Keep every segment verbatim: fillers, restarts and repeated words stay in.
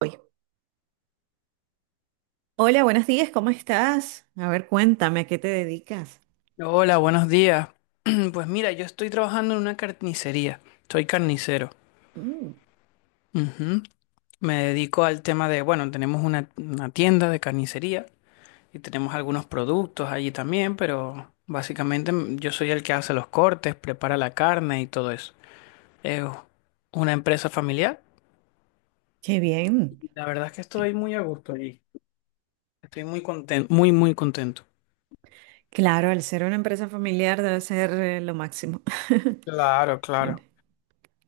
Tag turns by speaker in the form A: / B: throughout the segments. A: Hoy. Hola, buenos días, ¿cómo estás? A ver, cuéntame, ¿a qué te dedicas?
B: Hola, buenos días. Pues mira, yo estoy trabajando en una carnicería. Soy carnicero.
A: Mm,
B: Ujú. Me dedico al tema de, bueno, tenemos una, una tienda de carnicería y tenemos algunos productos allí también, pero básicamente m- yo soy el que hace los cortes, prepara la carne y todo eso. Es una empresa familiar.
A: qué bien.
B: La verdad es que estoy muy a gusto allí. Estoy muy contento, muy, muy contento.
A: Claro, al ser una empresa familiar debe ser eh, lo máximo.
B: Claro, claro,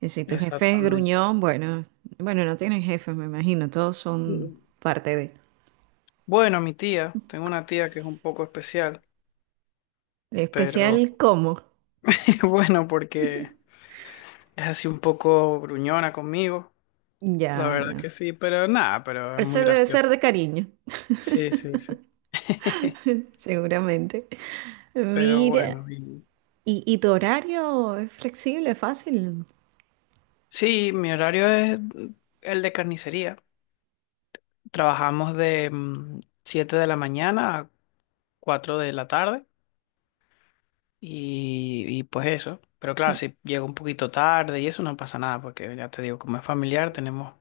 A: Y si tu jefe es
B: exactamente.
A: gruñón, bueno, bueno, no tienen jefe, me imagino, todos son
B: Mm,
A: parte de.
B: bueno, mi tía, tengo una tía que es un poco especial, pero
A: Especial cómo.
B: bueno, porque es así un poco gruñona conmigo, la
A: Ya,
B: verdad
A: ya.
B: que sí, pero nada, pero es
A: Eso
B: muy
A: debe
B: gracioso.
A: ser de cariño,
B: Sí, sí, sí.
A: seguramente.
B: Pero
A: Mira,
B: bueno, y-
A: ¿y, y tu horario es flexible, fácil?
B: sí, mi horario es el de carnicería. Trabajamos de mm, siete de la mañana a cuatro de la tarde, y, y pues eso. Pero claro, si llego un poquito tarde y eso no pasa nada porque ya te digo, como es familiar tenemos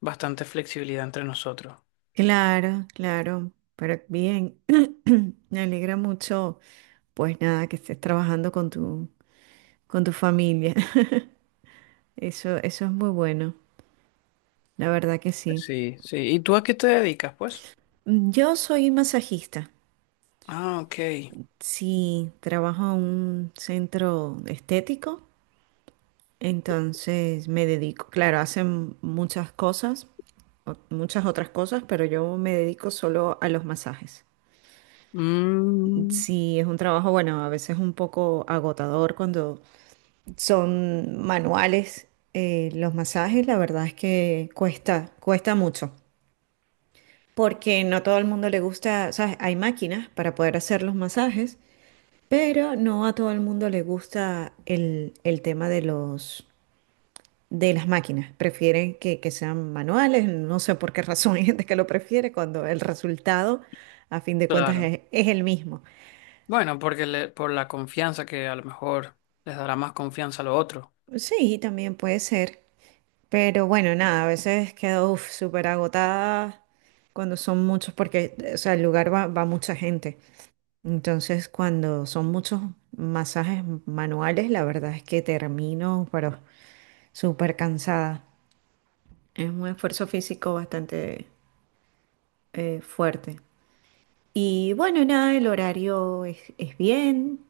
B: bastante flexibilidad entre nosotros.
A: Claro, claro, pero bien, me alegra mucho, pues nada, que estés trabajando con tu, con tu familia. Eso, eso es muy bueno, la verdad que sí.
B: Sí, sí. ¿Y tú a qué te dedicas, pues?
A: Mm, yo soy masajista,
B: Ah, ok.
A: sí, trabajo en un centro estético, entonces me dedico, claro, hacen muchas cosas, o- muchas otras cosas, pero yo me dedico solo a los masajes.
B: Mm,
A: Sí, es un trabajo, bueno, a veces un poco agotador cuando son manuales. Eh, los masajes, la verdad es que cuesta, cuesta mucho, porque no todo el mundo le gusta, ¿sabes? Hay máquinas para poder hacer los masajes, pero no a todo el mundo le gusta el, el tema de los, de las máquinas. Prefieren que, que sean manuales, no sé por qué razón hay gente que lo prefiere cuando el resultado, a fin de cuentas,
B: claro.
A: es, es el mismo.
B: Bueno, porque le- por la confianza que a lo mejor les dará más confianza a lo otro.
A: Sí, también puede ser. Pero bueno, nada, a veces quedo uf, súper agotada cuando son muchos, porque o sea, el lugar va, va mucha gente. Entonces, cuando son muchos masajes manuales, la verdad es que termino, pero súper cansada. Es un esfuerzo físico bastante eh, fuerte. Y bueno, nada, el horario es, es bien.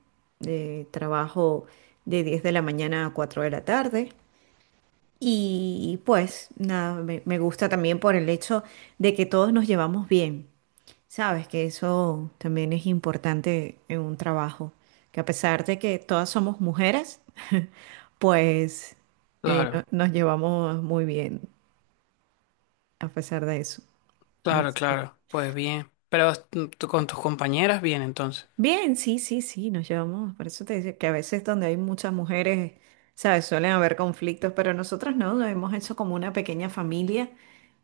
A: Eh, trabajo de diez de la mañana a cuatro de la tarde. Y pues nada, me, me gusta también por el hecho de que todos nos llevamos bien. Sabes que eso también es importante en un trabajo, que a pesar de que todas somos mujeres, pues eh, no-
B: Claro,
A: nos llevamos muy bien a pesar de eso.
B: claro,
A: Sí.
B: claro. Pues bien. Pero tú con tus compañeras, bien, entonces.
A: Bien, sí, sí, sí, nos llevamos. Por eso te decía que a veces donde hay muchas mujeres, sabes, suelen haber conflictos, pero nosotros no, nos hemos hecho como una pequeña familia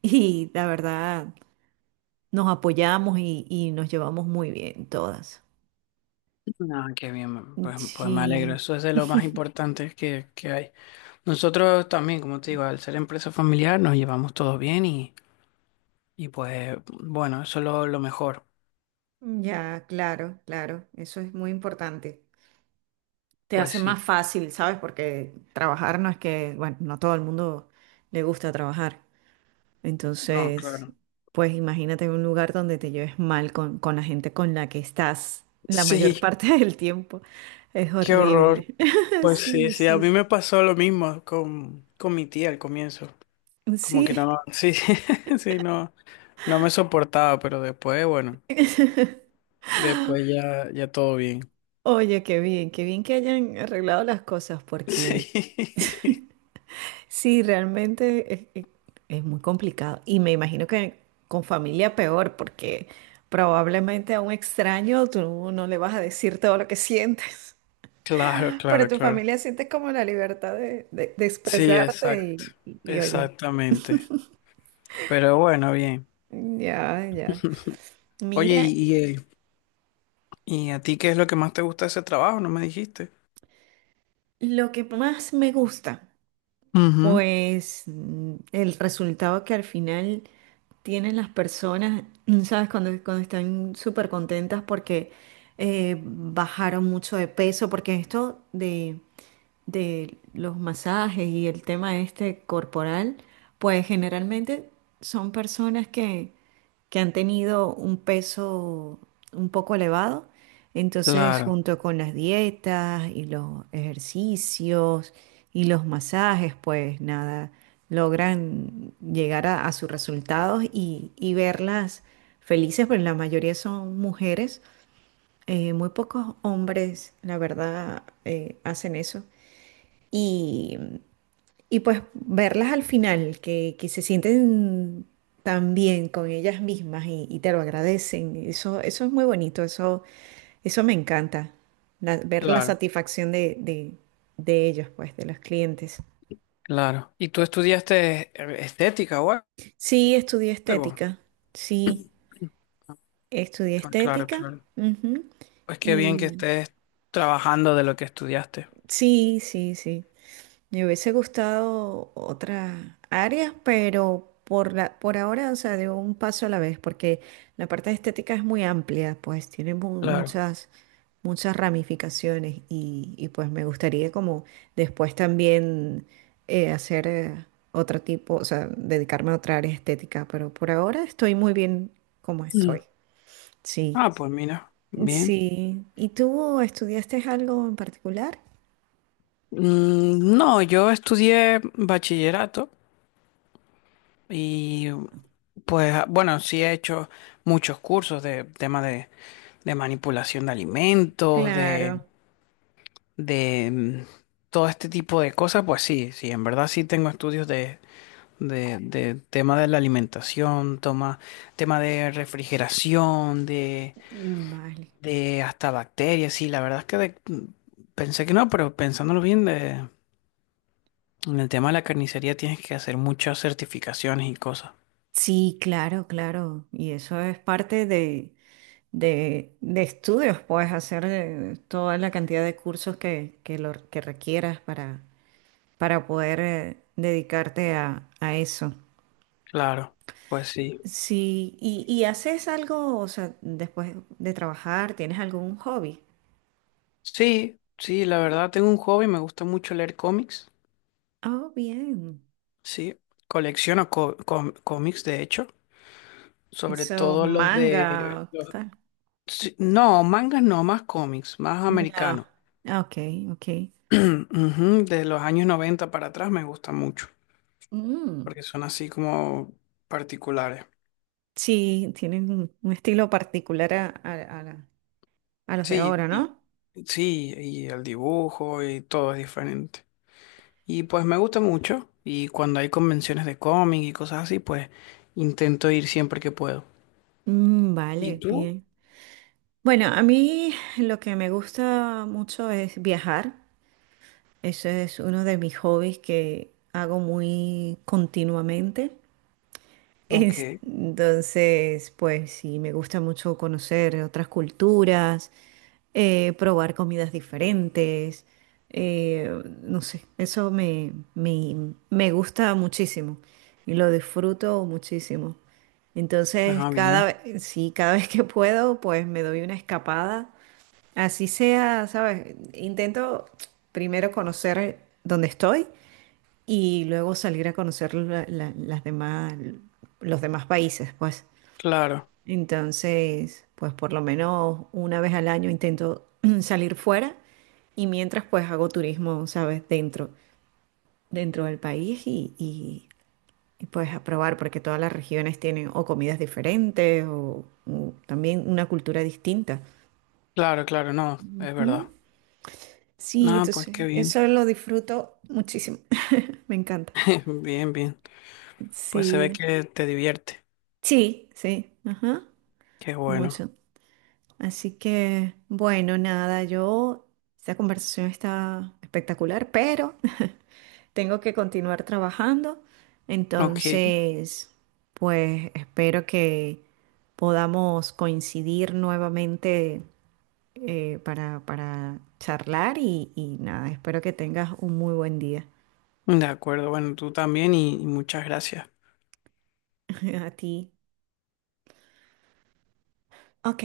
A: y la verdad. Nos apoyamos y, y nos llevamos muy bien todas.
B: Ah, qué bien, pues, pues me alegro.
A: Sí,
B: Eso es de lo más importante que, que hay. Nosotros también, como te digo, al ser empresa familiar nos llevamos todos bien y, y pues bueno, eso es lo, lo mejor.
A: ya, claro, claro, eso es muy importante. Te
B: Pues
A: hace
B: sí.
A: más fácil, ¿sabes? Porque trabajar no es que, bueno, no a todo el mundo le gusta trabajar.
B: No,
A: Entonces,
B: claro.
A: pues imagínate un lugar donde te lleves mal con, con la gente con la que estás la mayor
B: Sí.
A: parte del tiempo. Es
B: Qué horror.
A: horrible.
B: Pues sí,
A: Sí,
B: sí, a
A: sí,
B: mí me pasó lo mismo con, con mi tía al comienzo. Como que
A: sí.
B: no, sí, sí, no, no me soportaba, pero después, bueno, después ya, ya todo bien.
A: Oye, qué bien, qué bien que hayan arreglado las cosas porque...
B: Sí,
A: Sí, realmente es, es- es muy complicado. Y me imagino que con familia peor, porque probablemente a un extraño tú no le vas a decir todo lo que sientes,
B: claro,
A: pero
B: claro,
A: tu
B: claro.
A: familia siente como la libertad de, de- de
B: Sí,
A: expresarte
B: exacto,
A: y, y- y oye,
B: exactamente. Pero bueno, bien.
A: ya, ya.
B: Oye,
A: Mira,
B: ¿y, y, eh, ¿y a ti qué es lo que más te gusta de ese trabajo? ¿No me dijiste?
A: lo que más me gusta,
B: Ujú.
A: pues mm, el resultado que al final tienen las personas, ¿sabes? Cuando, cuando están súper contentas porque eh, bajaron mucho de peso, porque esto de, de los masajes y el tema este corporal, pues generalmente son personas que, que han tenido un peso un poco elevado. Entonces,
B: Claro,
A: junto con las dietas y los ejercicios y los masajes, pues nada, logran llegar a, a sus resultados y, y verlas felices, pero la mayoría son mujeres. Eh, muy pocos hombres, la verdad, eh, hacen eso y, y pues verlas al final, que, que se sienten tan bien con ellas mismas y, y te lo agradecen, eso, eso es muy bonito, eso, eso me encanta, la- ver la
B: claro,
A: satisfacción de, de, de ellos, pues, de los clientes.
B: claro. ¿Y tú estudiaste eh, estética o
A: Sí, estudié
B: algo?
A: estética, sí, estudié
B: Ah, claro,
A: estética,
B: claro.
A: ujú.
B: Pues qué bien que
A: Y
B: estés trabajando de lo que estudiaste.
A: sí, sí, sí. Me hubiese gustado otras áreas, pero por la, por ahora, o sea, de un paso a la vez, porque la parte estética es muy amplia, pues tiene mu-
B: Claro.
A: muchas, muchas ramificaciones y, y, pues me gustaría como después también eh, hacer eh, otro tipo, o sea, dedicarme a otra área estética, pero por ahora estoy muy bien como estoy.
B: Mm.
A: Sí,
B: Ah, pues mira, bien.
A: sí. ¿Y tú estudiaste algo en particular?
B: Mm, no, yo estudié bachillerato y pues bueno, sí he hecho muchos cursos de tema de, de manipulación de alimentos, de,
A: Claro,
B: de mm, todo este tipo de cosas. Pues sí, sí, en verdad sí tengo estudios de, de, de tema de la alimentación, toma, tema de refrigeración,
A: vale.
B: de hasta bacterias, sí, la verdad es que de- pensé que no, pero pensándolo bien, de, en el tema de la carnicería tienes que hacer muchas certificaciones y cosas.
A: Sí, claro, claro. Y eso es parte de, de, de estudios, puedes hacer eh, toda la cantidad de cursos que, que, lo, que requieras para, para poder eh, dedicarte a, a eso.
B: Claro, pues sí.
A: Sí, y, y haces algo, o sea, después de trabajar, ¿tienes algún hobby?
B: Sí, sí, la verdad tengo un hobby, me gusta mucho leer cómics,
A: Oh, bien.
B: sí, colecciono co- com- cómics, de hecho, sobre
A: Eso,
B: todo los de...
A: manga,
B: los-
A: tal.
B: sí, no, mangas no, más cómics, más
A: Ya.
B: americanos.
A: Ah, ok, ok.
B: Ujú, de los años noventa para atrás me gustan mucho,
A: Mm,
B: porque son así como particulares.
A: sí, tienen un un estilo particular a, a- a la... A los de
B: Sí,
A: ahora,
B: y-
A: ¿no?
B: sí, y el dibujo y todo es diferente. Y pues me gusta mucho y cuando hay convenciones de cómic y cosas así, pues intento ir siempre que puedo.
A: Mm,
B: ¿Y
A: vale,
B: tú?
A: bien. Bueno, a mí lo que me gusta mucho es viajar. Ese es uno de mis hobbies que hago muy continuamente. Es-
B: Ok.
A: entonces, pues sí, me gusta mucho conocer otras culturas, eh, probar comidas diferentes, eh, no sé, eso me, me, me gusta muchísimo y lo disfruto muchísimo. Entonces,
B: Ah,
A: cada
B: bien.
A: vez, sí, cada vez que puedo, pues me doy una escapada. Así sea, ¿sabes? Intento primero conocer dónde estoy y luego salir a conocer la- la- las demás, los demás países, pues.
B: Claro,
A: Entonces, pues por lo menos una vez al año intento salir fuera y mientras pues hago turismo, ¿sabes? Dentro, dentro del país y, y, y, pues a probar porque todas las regiones tienen o comidas diferentes o, o también una cultura distinta.
B: claro, claro, no, es
A: Ujú.
B: verdad.
A: Sí,
B: No, pues qué
A: entonces
B: bien.
A: eso lo disfruto muchísimo. Me encanta.
B: Bien, bien. Pues se ve
A: Sí.
B: que te divierte.
A: Sí, sí. Ajá.
B: Qué bueno.
A: Mucho. Así que, bueno, nada, yo, esta conversación está espectacular, pero tengo que continuar trabajando.
B: Ok,
A: Entonces, pues espero que podamos coincidir nuevamente eh, para, para charlar y, y nada, espero que tengas un muy buen día.
B: de acuerdo. Bueno, tú también y y muchas gracias.
A: A ti. Ok,